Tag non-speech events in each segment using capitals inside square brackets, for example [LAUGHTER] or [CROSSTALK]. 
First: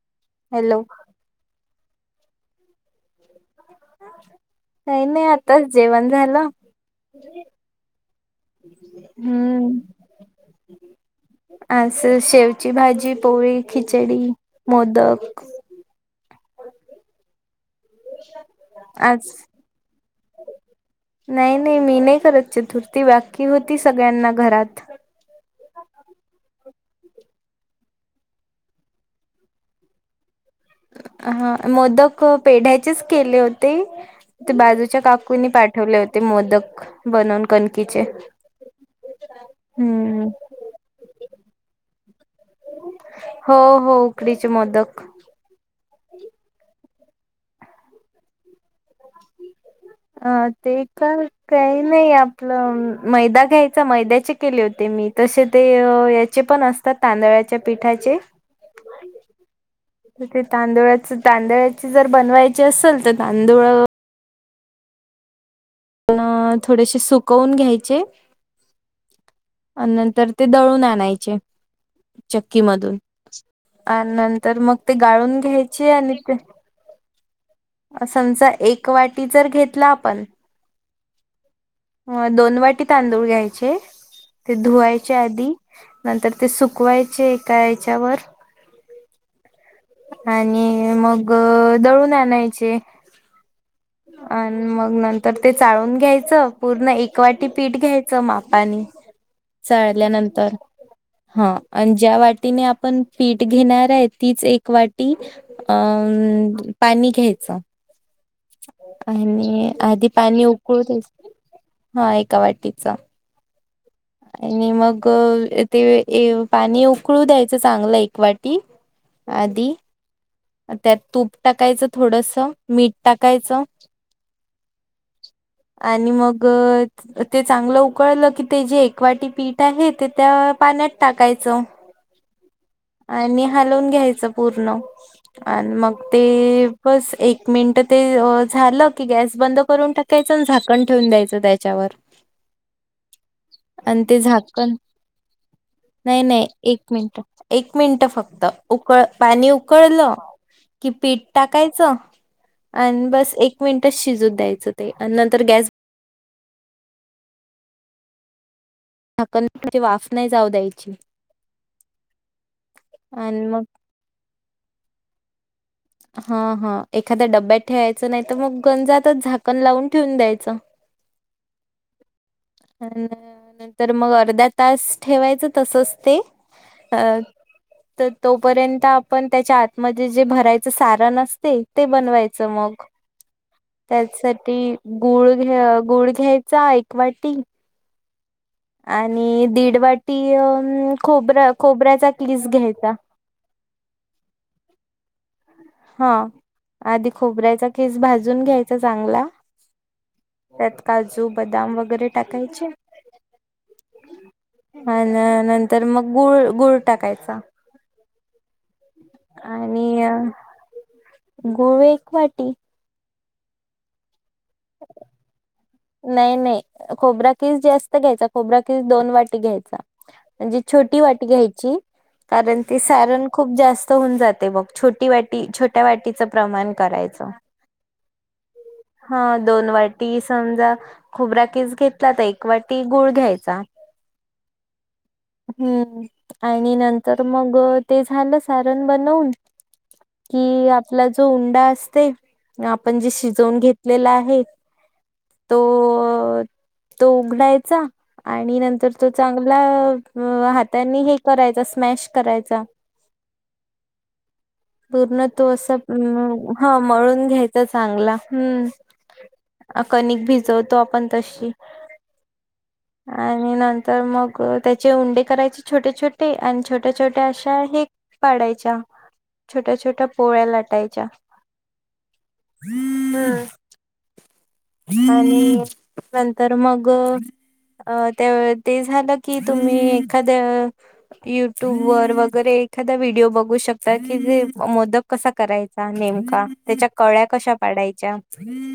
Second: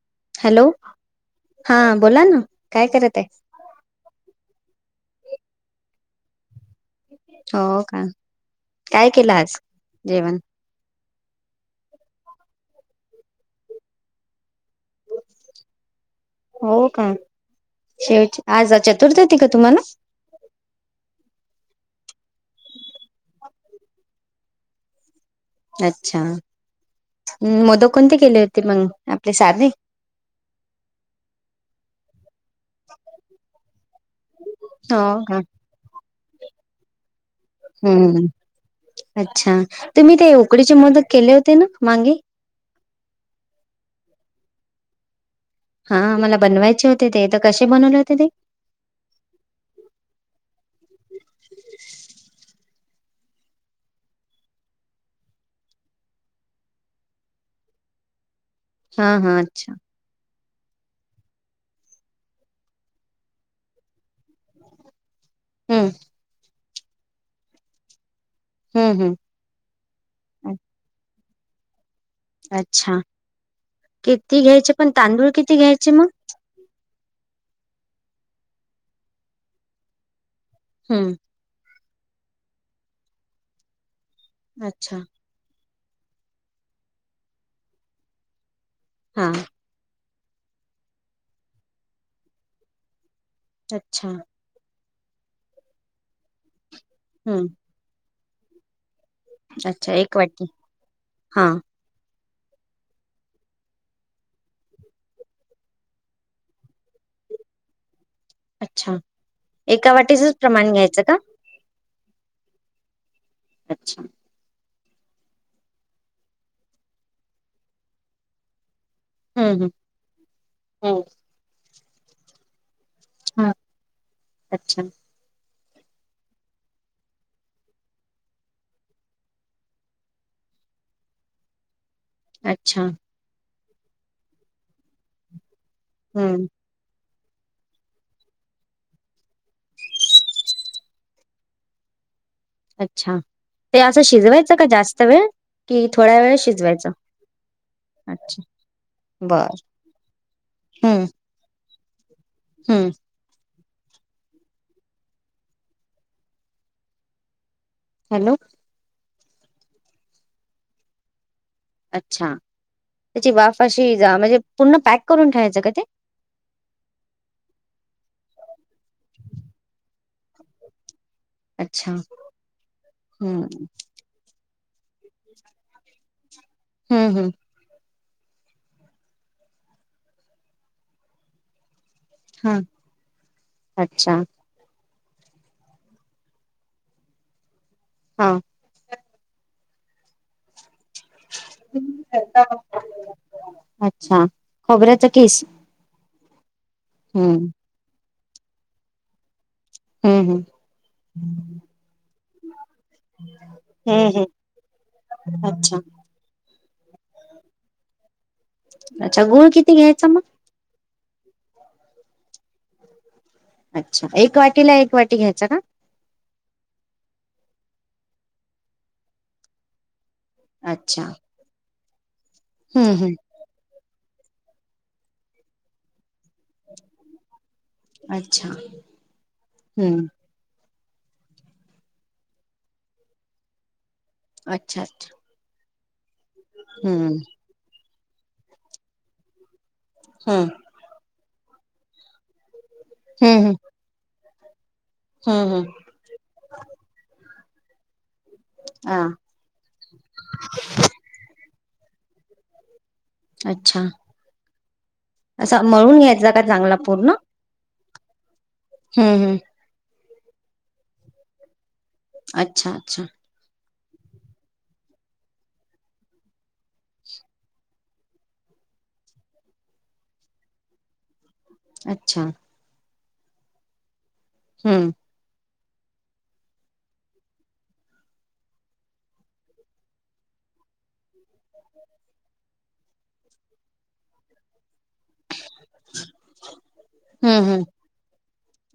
[INAUDIBLE] Hello [INAUDIBLE] हा बोला ना काय करत [INAUDIBLE] आहे काही नाही आताच जेवण झालं. [INAUDIBLE] हो का काय केलं आज हम्म जेवण [INAUDIBLE] [INAUDIBLE] अस शेवची भाजी पोळी [INAUDIBLE] खिचडी मोदक, [INAUDIBLE] [INAUDIBLE] हो का, [INAUDIBLE] [INAUDIBLE] शेवची [INAUDIBLE] आज चतुर्थ आज होती का तुम्हाला, [INAUDIBLE] नाही नाही मी नाही करत चतुर्थी बाकी होती सगळ्यांना घरात, [INAUDIBLE] [INAUDIBLE] अच्छा् [INAUDIBLE] मोद कोणते केले होते मग आपले साथे [INAUDIBLE] [INAUDIBLE] हा मोदक पेढ्याचेच केले होते. [INAUDIBLE] ते हो बाजूच्या का काकूनी पाठवले होते मोदक बनवून कणकीचे, हम्म [INAUDIBLE] [INAUDIBLE] अच्छा तुम्ही हम्म ते उकडीचे मदक केले होते ना मांगे, [INAUDIBLE] [INAUDIBLE] हो हो उकडीचे मोदक, [INAUDIBLE] हा मला बनवायचे होते ते तर कसे बनवले होते ते, [INAUDIBLE] हा ते का काही नाही आपलं मैदा घ्यायचा मैद्याचे केले होते मी तसे ते याचे पण असतात तांदळाच्या पिठाचे [UNINTELLIGIBLE] हा हा अच्छा. तर तांदुळाच तांदळाची जर बनवायची असेल तर तांदूळ हम्म. थोडेसे सुकवून घ्यायचे हम्म हम्म आणि नंतर ते दळून आणायचे. चक्की अच्छा मधून आणि किती नंतर घ्यायचे मग पण ते तांदूळ गाळून किती घ्यायचे मग आणि ते समजा एक वाटी जर घेतला आपण हम्म. दोन वाटी तांदूळ घ्यायचे ते अच्छा धुवायचे आधी नंतर ते सुकवायचे एका ह्याच्यावर हा. आणि मग दळून आणायचे. अच्छा. आणि मग नंतर ते चाळून घ्यायचं पूर्ण एक हम्म वाटी पीठ घ्यायचं मापानी अच्छा एक वाटी चाळल्यानंतर हा आणि ज्या वाट तिने आपण पीठ घेणार आहे तीच एक वाटी अ पाणी घ्यायचं. अच्छा आणि एका आधी वाटीचच पाणी प्रमाण उकळू घ्यायचं का? द्यायचं. हा एका वाटीचा अच्छा. आणि मग ते पाणी उकळू द्यायचं चांगलं एक वाटी हम्म आदी त्यात हम्म तूप टाकायचं, थोडस मीठ हा. टाकायचं. अच्छा आणि मग ते चांगलं उकळलं की ते जे. एकवाटी पीठ आहे ते त्या पाण्यात टाकायचं. अच्छा! हालवुन घ्यायच पूर्ण आणि मग हम्म ते बस एक मिनट ते झालं की गॅस बंद करून टाकायचं झाकण ठेवून द्यायचं त्याच्यावर. अच्छा ते असं शिजवायचं का जास्त वेळ? कि थोड्या वेळ नाही-नाही एक शिजवायचं मिनट. एक मिनिट अच्छा फक्त उकळ पाणी बर उकळलं. कि हम्म पीठ टाकायचं हम्म आणि बस एक मिनिटच शिजत द्यायचं ते आणि नंतर गॅस हॅलो. झााकन ठेवायच वाफ नाही जाऊ द्यायची. अच्छा त्याची आणि मग वाफ अशी जा म्हणजे पूर्ण पॅक करून ठेयचं का ते? हा हा एखाद्या डब्यात ठेवायचं नाही. तर मग गंजातच झाकण लावून ठेऊन द्यायचं. अच्छा! हम्म नंतर मग अर्धा तास ठेवायचं तसच ते. अ. हम्म हम्म तोपर्यंत आपण त्याच्या आतमध्ये जे भरायचं सारन असते. ते बनवायचं हा मग अच्छा त्याचसाठी. गुळ घ्या. गुळ घ्यायचा एक वाटी. हा. आणि दीडवाटी अ खोब खोबऱ्याचा कीस घ्यायचा. [INAUDIBLE] अच्छा खोबऱ्याचा किस [INAUDIBLE] हा [INAUDIBLE] आधी हम्म खोबऱ्याचा कीस भाजून घ्यायचा चांगला, [INAUDIBLE] हम्म हम्म त्यात काजू बदाम वगैरे टाकायचे. [INAUDIBLE] हम्म हम्म. आण अच्छा नंतर मग गुळ गुळ, टाकायचा. [INAUDIBLE] [INAUDIBLE] अच्छा गुळ किती आणि घ्यायचा मग? [INAUDIBLE] [INAUDIBLE] गुळ एक वाटी. [INAUDIBLE] [INAUDIBLE] अच्छा एक वाटीला एक वाटी घ्यायचा का? [INAUDIBLE] नाही नाही [INAUDIBLE] खोबरा कीस जास्त घ्यायचा खोबरा किस दोन वाटी घ्यायचा. [INAUDIBLE] म्हणजे छोटी अच्छा वाटी घ्यायची. कारण ते हम्म हम्म सारण खूप जास्त होऊन जाते मग छोटी वाटी छोट्या वाटीचं, प्रमाण करायचं. अच्छा हा दोन हम्म वाटी किस खोबरा किस घेतला, तर एक वाटी गुळ घ्यायचा‌. अच्छा अच्छा! हम्म, आणि हम्म नंतर मग ते झालं सारण बनवून, हम्म कि आपला जो उंडा असते. आपण जे हम्म शिजवून घेतलेला आहे. हम्म हम्म तो, तो उघडायचा. आणि नंतर हा तो चांगला हातानी हे करायचा, स्मॅश करायचा. अच्छा पूर्ण तो असा असं, मळून घ्यायचा का चांगला हा पूर्ण मळून घ्यायचाच. चांगला. हम्म हम्म, हम्म! अ, कणिक भिजवतो आपण तशी. अच्छा, अच्छा! तर मग त्याचे उंडे करायचे, छोटे छोटे आणि छोट्या छोट्या अशा हे पाडायच्या छोट्या, छोट्या, पोळ्या लाटायच्या. अच्छा! हम [UNINTELLIGIBLE] हम्म आणि नंतर मग अ त्या ते झालं की, तुम्ही एखाद्या युट्यूब वर वगैरे एखादा व्हिडिओ बघू शकता. की जे मोदक कसा? करायचा नेमका, त्याच्या कळ्या हम्म कशा हम्म पाडायच्या.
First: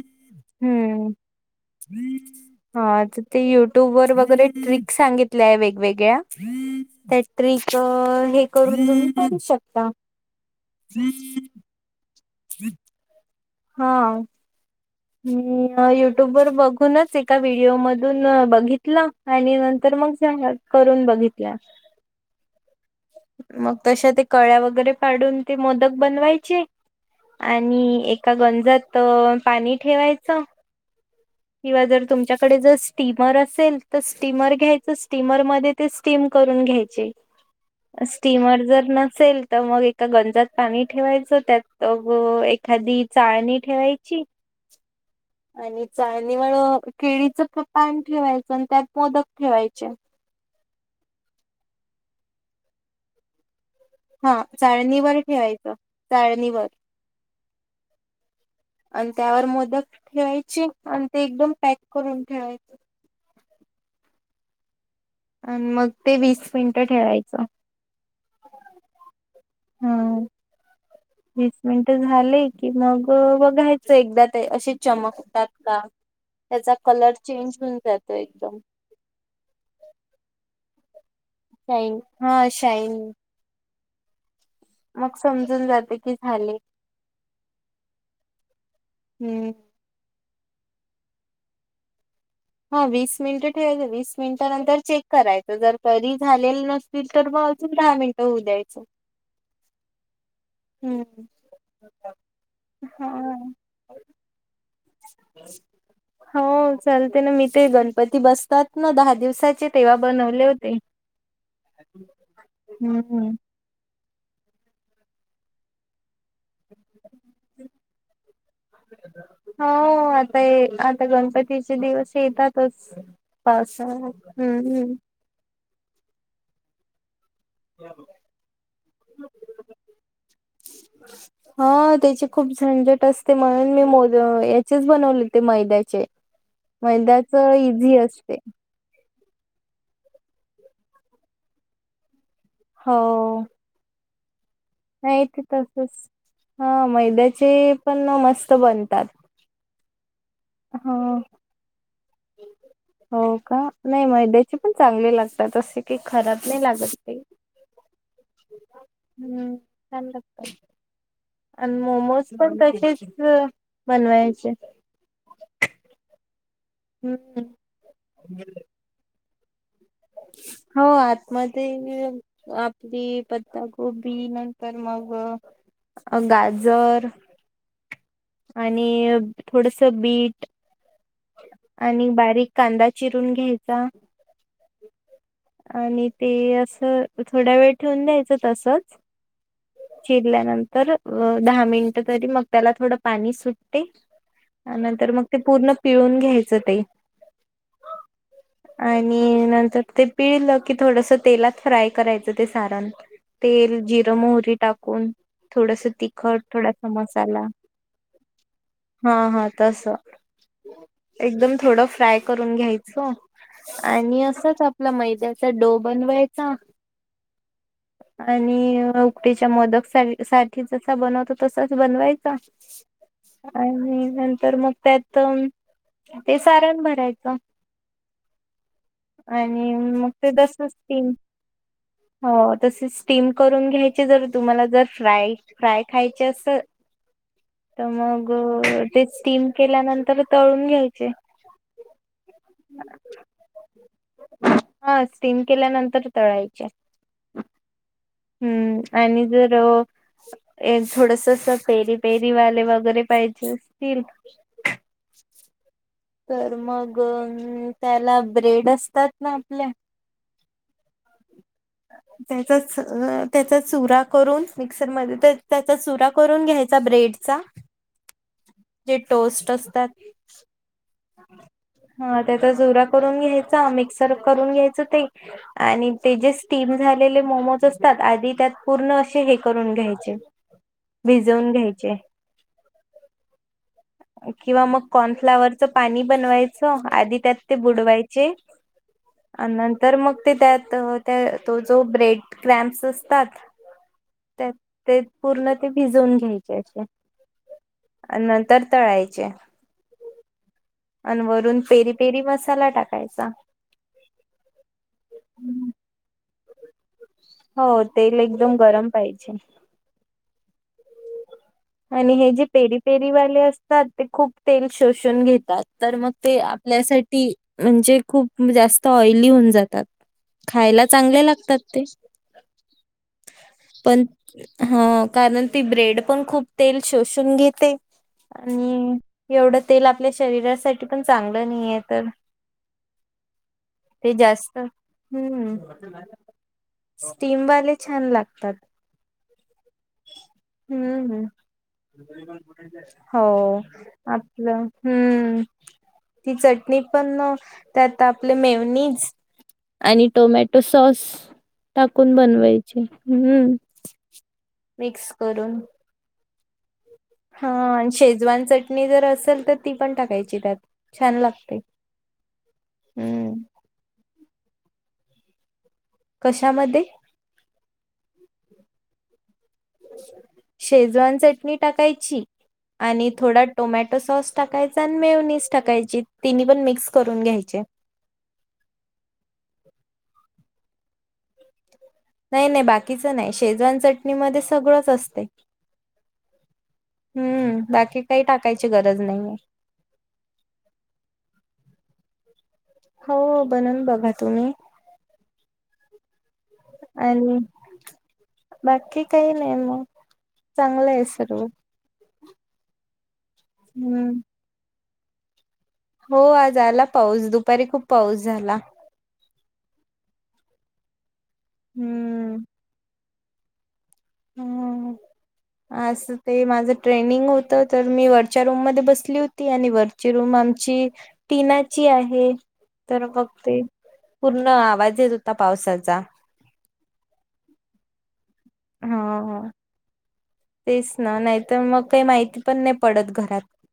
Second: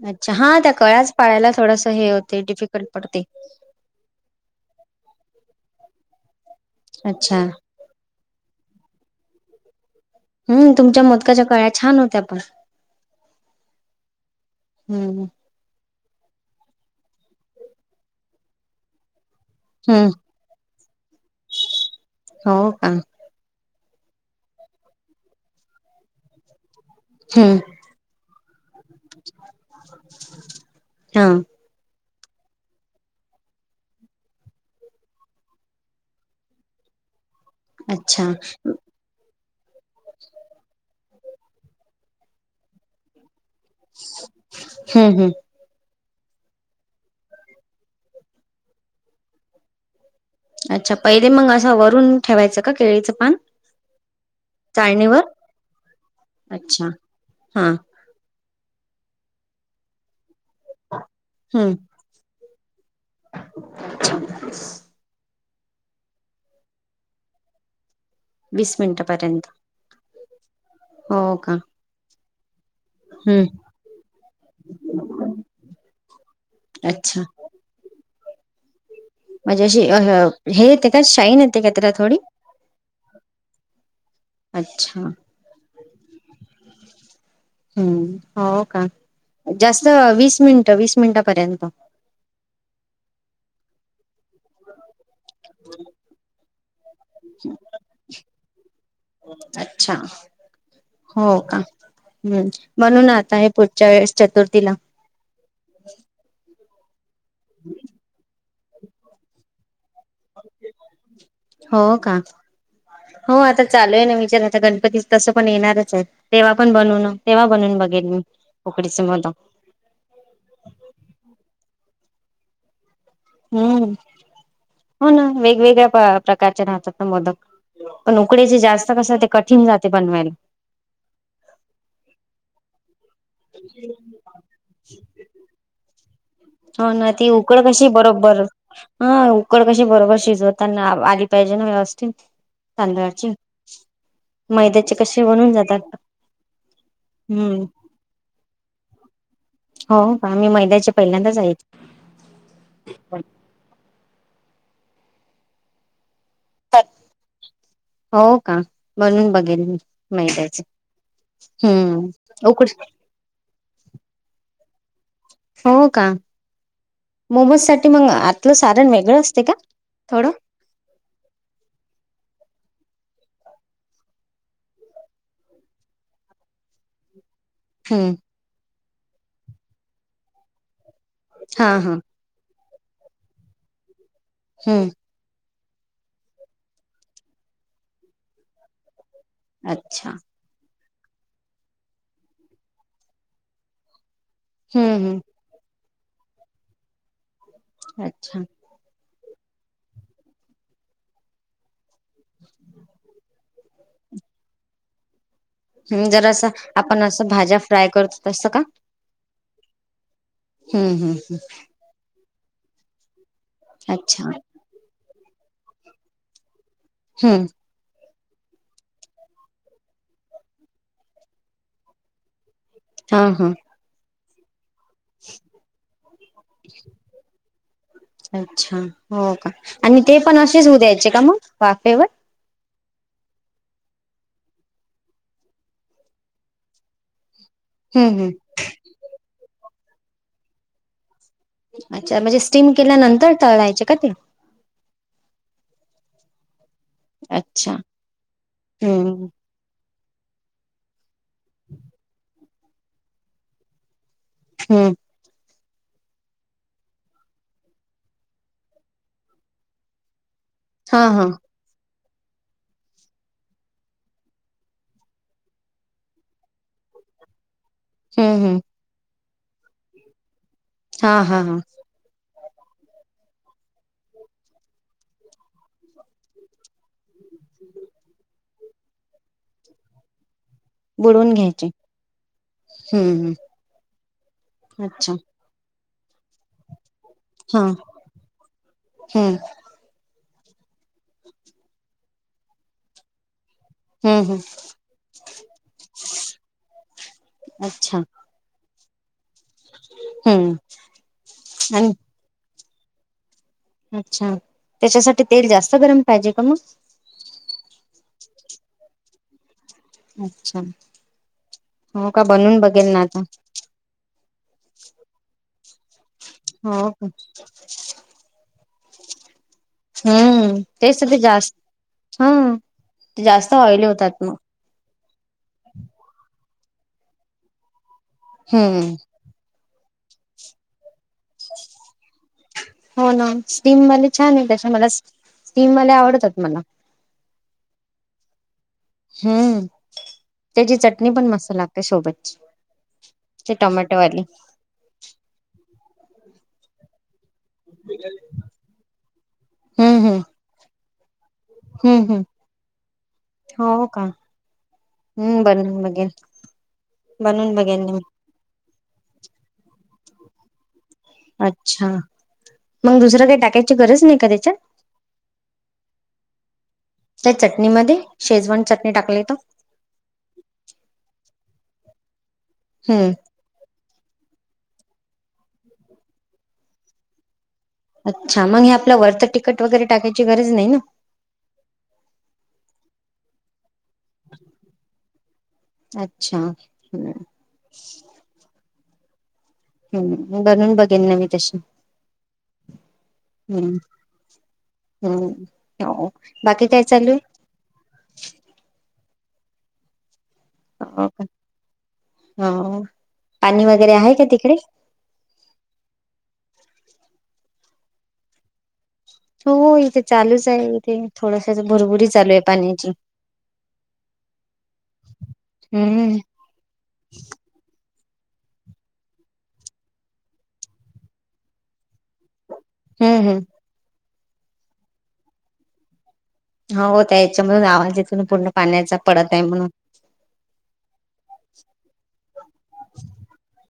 अच्छा हा त्या कळ्याच हम् पाळायला थोडस हे होते डिफिकल्ट हा तर पडते ते युट्यूब वर वगैरे ट्रिक सांगितल्याय वेगवेगळ्या, त्या अच्छा ट्रिक हे करून करू शकता. हम्म, तुमच्या मोदकाच्या काळ्या छान होत्या पण हा म हम्म [UNINTELLIGIBLE] युट्युब वर बघूनच एका व्हिडिओ मधून बघितलं. आणि नंतर हम्म मग झालं. करून बघित हो का? मग तशा ते कळ्या वगैरे पाडून, ते मोदक बनवायचे हम्म आणि एक गंजात पाणी ठेवायचं, हा किं जर तुमच्याकडे जर स्टीमर असेल, तर स्टीमर घ्यायचं स्टीमर मध्ये ते स्टीम करून घ्यायच अच्छा स्टीमर जर नसेल तर मग एका गंजात पाणी ठेवायचं, त्यात एखादी चाळणी ठेवायची हम्म, हम्म आणि चाळणीवर केळीच पान ठेवायचं, आणि त्यात मोदक ठेवायचे. अच्छा पहिले मग असं, वरून ठेवायचं का केळीचं पान? हा, चाळणीवर ठेवायचं चाळणीवर अच्छा हा आणि त्यावर मोदक ठेवायचे आणि ते एकदम हम्म पॅक करून ठेवायचे. [INAUDIBLE] आणि मग ते वीस मिनिटं ठेळायचं. वीस मिनिटपर्यंत हम्, का वीस मिनिट झाले. कि मग हं, बघायचं एकदा ते असे चमकतात का? त्याचा कलर अच्छा. चेंज होऊन जातो एकदम. म्हणजे अशी अ, ह हे येते का शाईन येते का त्याला शाईन थोडी? हा शाईन! अच्छा. मग समजून जात की झाले. हम्म, हो का हम्म. जास्त वीस वीस मिनट वीस मिनिटपर्यंत, [INAUDIBLE] हा वीस मिनिट ठेवायचं वीस मिनिट नंतर चेक, करायचं जर तरी झालेलं नसतील तर म अजून दहा मिनटं होऊ द्यायचं. [INAUDIBLE] [INAUDIBLE] अच्छा, [INAUDIBLE] हम्म हो का [INAUDIBLE] हम्म म्हणून आता हे हा. पुढच्या वेळेस चतुर्थीला, [INAUDIBLE] [INAUDIBLE] हो चालते ना मी ते गणपती बसतात ना दहा दिवसाचे, तेव्हा बनवले होते. हो का? [INAUDIBLE] हम्म, हो [INAUDIBLE] आता चालू आहे ना आता गणपती तसं पण येणारच आहे तेव्हा पण बनून तेव्हा बनून बघेल मी, [INAUDIBLE] मोदक. [INAUDIBLE] हो आता आता गणपतीचे दिवस येतातच. [INAUDIBLE] [INAUDIBLE] हम्म पावसाळ्यात हम्म हम्म. [INAUDIBLE] हो ना वेगवेगळ्या प्रकारचे राहतात ना मोदक, [INAUDIBLE] पण उकडे जे जास्त कस ते कठीण जाते बनवायला, [INAUDIBLE] [INAUDIBLE] हो तेची खूप झंजट असते म्हणून मी मो याचेच बनवले हो ते मैद्याचे हो ना ती मैद्याच उकड कशी इझी असते बरोबर. हा उकड कशी बरोबर शिजवताना आली पाहिजे ना व्यवस्थित. हो तांदळाची. मैद्याचे नाही कसे ते बनून तसच, जातात हा मैद्याचे हम्म पण मस्त बनतात. हो आम्ही ह. महिन्याच्या पहिल्यांदाच आहेत [INAUDIBLE] हो का, नाही मैद्याची पण चांगली लागतात असशी की खराब नाही लागत ते. [INAUDIBLE] हो का, [INAUDIBLE] बनून हम्म बघेल मी छान लागतात मैद्याचे. [INAUDIBLE] आणि हम्म मोमोज पण उकड तसेच बनवायचे. हो का, हम्म. मोमोस साठी मग आतलं सारण वेगळं असते का? थोडं हो आतमध्ये पापडी, पता गोबी, नंतर मग, अ गाजर, हम्म आणि थोडस बीट, हा हा आणि बारीक कांदा चिरून घ्यायचा, हम्म. आणि ते असं थोड्या वेळ ठेवून द्यायचं तसच अच्छा. तर दहा मिनिटं तरी मग त्याला थोडं पाणी सुटते हम्म नंतर हम्म मग ते पूर्ण पिळून घ्यायचं ते अच्छा. आणि नंतर ते पिळलं की थोडस तेलात फ्राय करायचं ते सारण. तेल, जिरं, मोहरी टाकून. थोडस हम्म जरा तिखट, असं थोडासा आपण असं मसाला. भाज्या फ्राय करतो तसं का हा हां तस. हम्म हम्म एकदम थोड फ्राय करा करून घ्यायच, आणि अच्छा असच आपला मैदयाचा डो बनवायचा हम्म. आणि उकडीच्या मोदक सा साठी जसा बनवतो तसाच बनवायचा. हा हा आणि नंतर मग त्यात ते सारण भरायचं. अच्छा हो का आणि मग ते पण असेच दसच होऊ द्यायचे तीन का मग वाफेवर हो. तसे स्टीम करून घ्यायचे, जर तुम्हाला जर फ्राय फ्राय खायची अस तर हम्म मग हम् ते स्टीम केल्यानंतर तळून घ्यायचे. अच्छा म्हणजे स्टीम केल्यानंतर तळायचे का ते? स्टीम केल्यानंतर तळायचे. अच्छा. हम्म. आणि जर थोडस अस पेरी पेरी वाले वगैरे पाहिजे असतील हम्म तर मगं त्याला ब्रेड असतात ना आपले हां, हां. त्याचाच त्याचा चुरा करून मिक्सर म त्याचा चुरा करून घ्यायचा ब्रेडचा. हम्म हम्म. जे टोस्ट असतात हा हा हा. हा त्याचा चुरा करून घ्यायचा, मिक्सर करून घ्यायच ते, आणि ते जे स्टीम झालेले मोमोज असतात, आधी त्यात पूर्ण अस हे करून घ्यायचे. भिजवून घ्यायचे. हम्म किंवा मग हम् अच्छा कॉर्नफ्लावर पाणी बनवायचं, आधी त्यात ते हा बुडवायचे. हम्म नंतर मग ते त्यात त्या तो जो ब्रेड क्रॅम्पस असतात हम्म हम् त्यात ते पूर्ण ते भिजवून घ्यायचे असे. अच्छा [INAUDIBLE] आण नंतर तळायचे, [INAUDIBLE] [INAUDIBLE] [INAUDIBLE] आण वरून आणि पेरी पेरी मसाला टाकायचा, [INAUDIBLE] अच्छा [INAUDIBLE] त्याच्यासाठी तेल जास्त गरम पाहिजे का मग, [INAUDIBLE] [INAUDIBLE] हो तेल एकदम गरम पाहिजे, [INAUDIBLE] [INAUDIBLE] अच्छा, [INAUDIBLE] [INAUDIBLE] हो आणि का हे जे बनून पेरी बघेल ना आता पेरीवाले असतात ते खूप तेल शोषून घेतात तर मग ते, हो का आपल्यासाठी म्हणजे खूप जास्त ऑइली होऊन जातात. [INAUDIBLE] [INAUDIBLE] हम्म खायला तेच तर ते चांगले जास्त लागतात ते, [INAUDIBLE] हा [INAUDIBLE] ते जास्त ऑइल पण होतात मग, [INAUDIBLE] ह कारण ती ब्रेड पण खूप तेल शोषून घेते [INAUDIBLE] हम्म आणि [INAUDIBLE] एवढं, तेल आपल्या शरीरासाठी पण चांगलं नाही आहे तर, [INAUDIBLE] [INAUDIBLE] हो ना स्टीमवाले ते छान आहे जास्त त्याच्या मला [INAUDIBLE] हम्म स्टीमवाले आवडतात मला, स्टीमवाले छान लागतात. [INAUDIBLE] [INAUDIBLE] हम [INAUDIBLE] त्याची चटणी हम्म पण मस्त लागते. सोबतची [INAUDIBLE] हो ते [INAUDIBLE] टोमॅटोवाली आपलं हं [INAUDIBLE] ती चटणी पण [INAUDIBLE] त्यात आपले मेवनीच [INAUDIBLE] [INAUDIBLE] हम्म आणि हम्म टोमॅटो सॉस [INAUDIBLE] हम्म टाकून हम्म बनवायचे हं, हो का [INAUDIBLE] [INAUDIBLE] मिक्स हम्म करून, [INAUDIBLE] बनून बघेल [INAUDIBLE] हा बनून बघेल आण मी शेजवान चटणी जर असेल तर ती पण टाकायची त्यात. छान [INAUDIBLE] लागते अच्छा [INAUDIBLE] मग दुसरं हम्म काही टाकायची गरज नाही का त्याच्यात, [INAUDIBLE] कशामध्ये [INAUDIBLE] त्या चटणीमध्ये शेजवान चटणी टाकलीेत. [INAUDIBLE] शेजवान चटणी टाकायची आणि हम्म थोडा टोमॅट तो सॉस टाकायचा आणि मेवनीस टाकायची तिनी पण मिक्स करून घ्यायचे अच्छा मग हे आपल वरच तिकट वगैरे टाकायची गरज नाही ना नाही नाही बाकीच नाही शेजवान चटणी मधे सगळंच असतय अच्छा हम्म हम्म बाकी काही टाकायची गरज नाहीये. हम्म बनवून बघेन ना मी तशी हो हम्म बनवून बघा तुम्ही हम्म हो बाकी काय चालू आहे? आणि बाकी काही नाही मग चांगलं आहे सर्व हा पाणी वगैरे हम्म आहे का तिकडे हो आज आला पाऊस दुपारी खूप पाऊस झाला. हो हो इथे चालूच आहे इथे थोडसच भुरभुरी चालू हम्म आहे पाण्याची हम्म हम्म हम्म अस हम्म ते माझ ट्रेनिंग होत तर मी वरच्या रूम मध्ये बसली होती आणि वरची रूम आमची टीनाची आहे. तर हम्म हम्म बघते पूर्ण आवाज येत होता पावसाचा हो हो त्या ह्याच्या मधुन आवाज येत पाण्याचा हा पडत आहे हा. म्हणून तेच ना नाहीतर मग काही माहिती पण नाही पडत घरात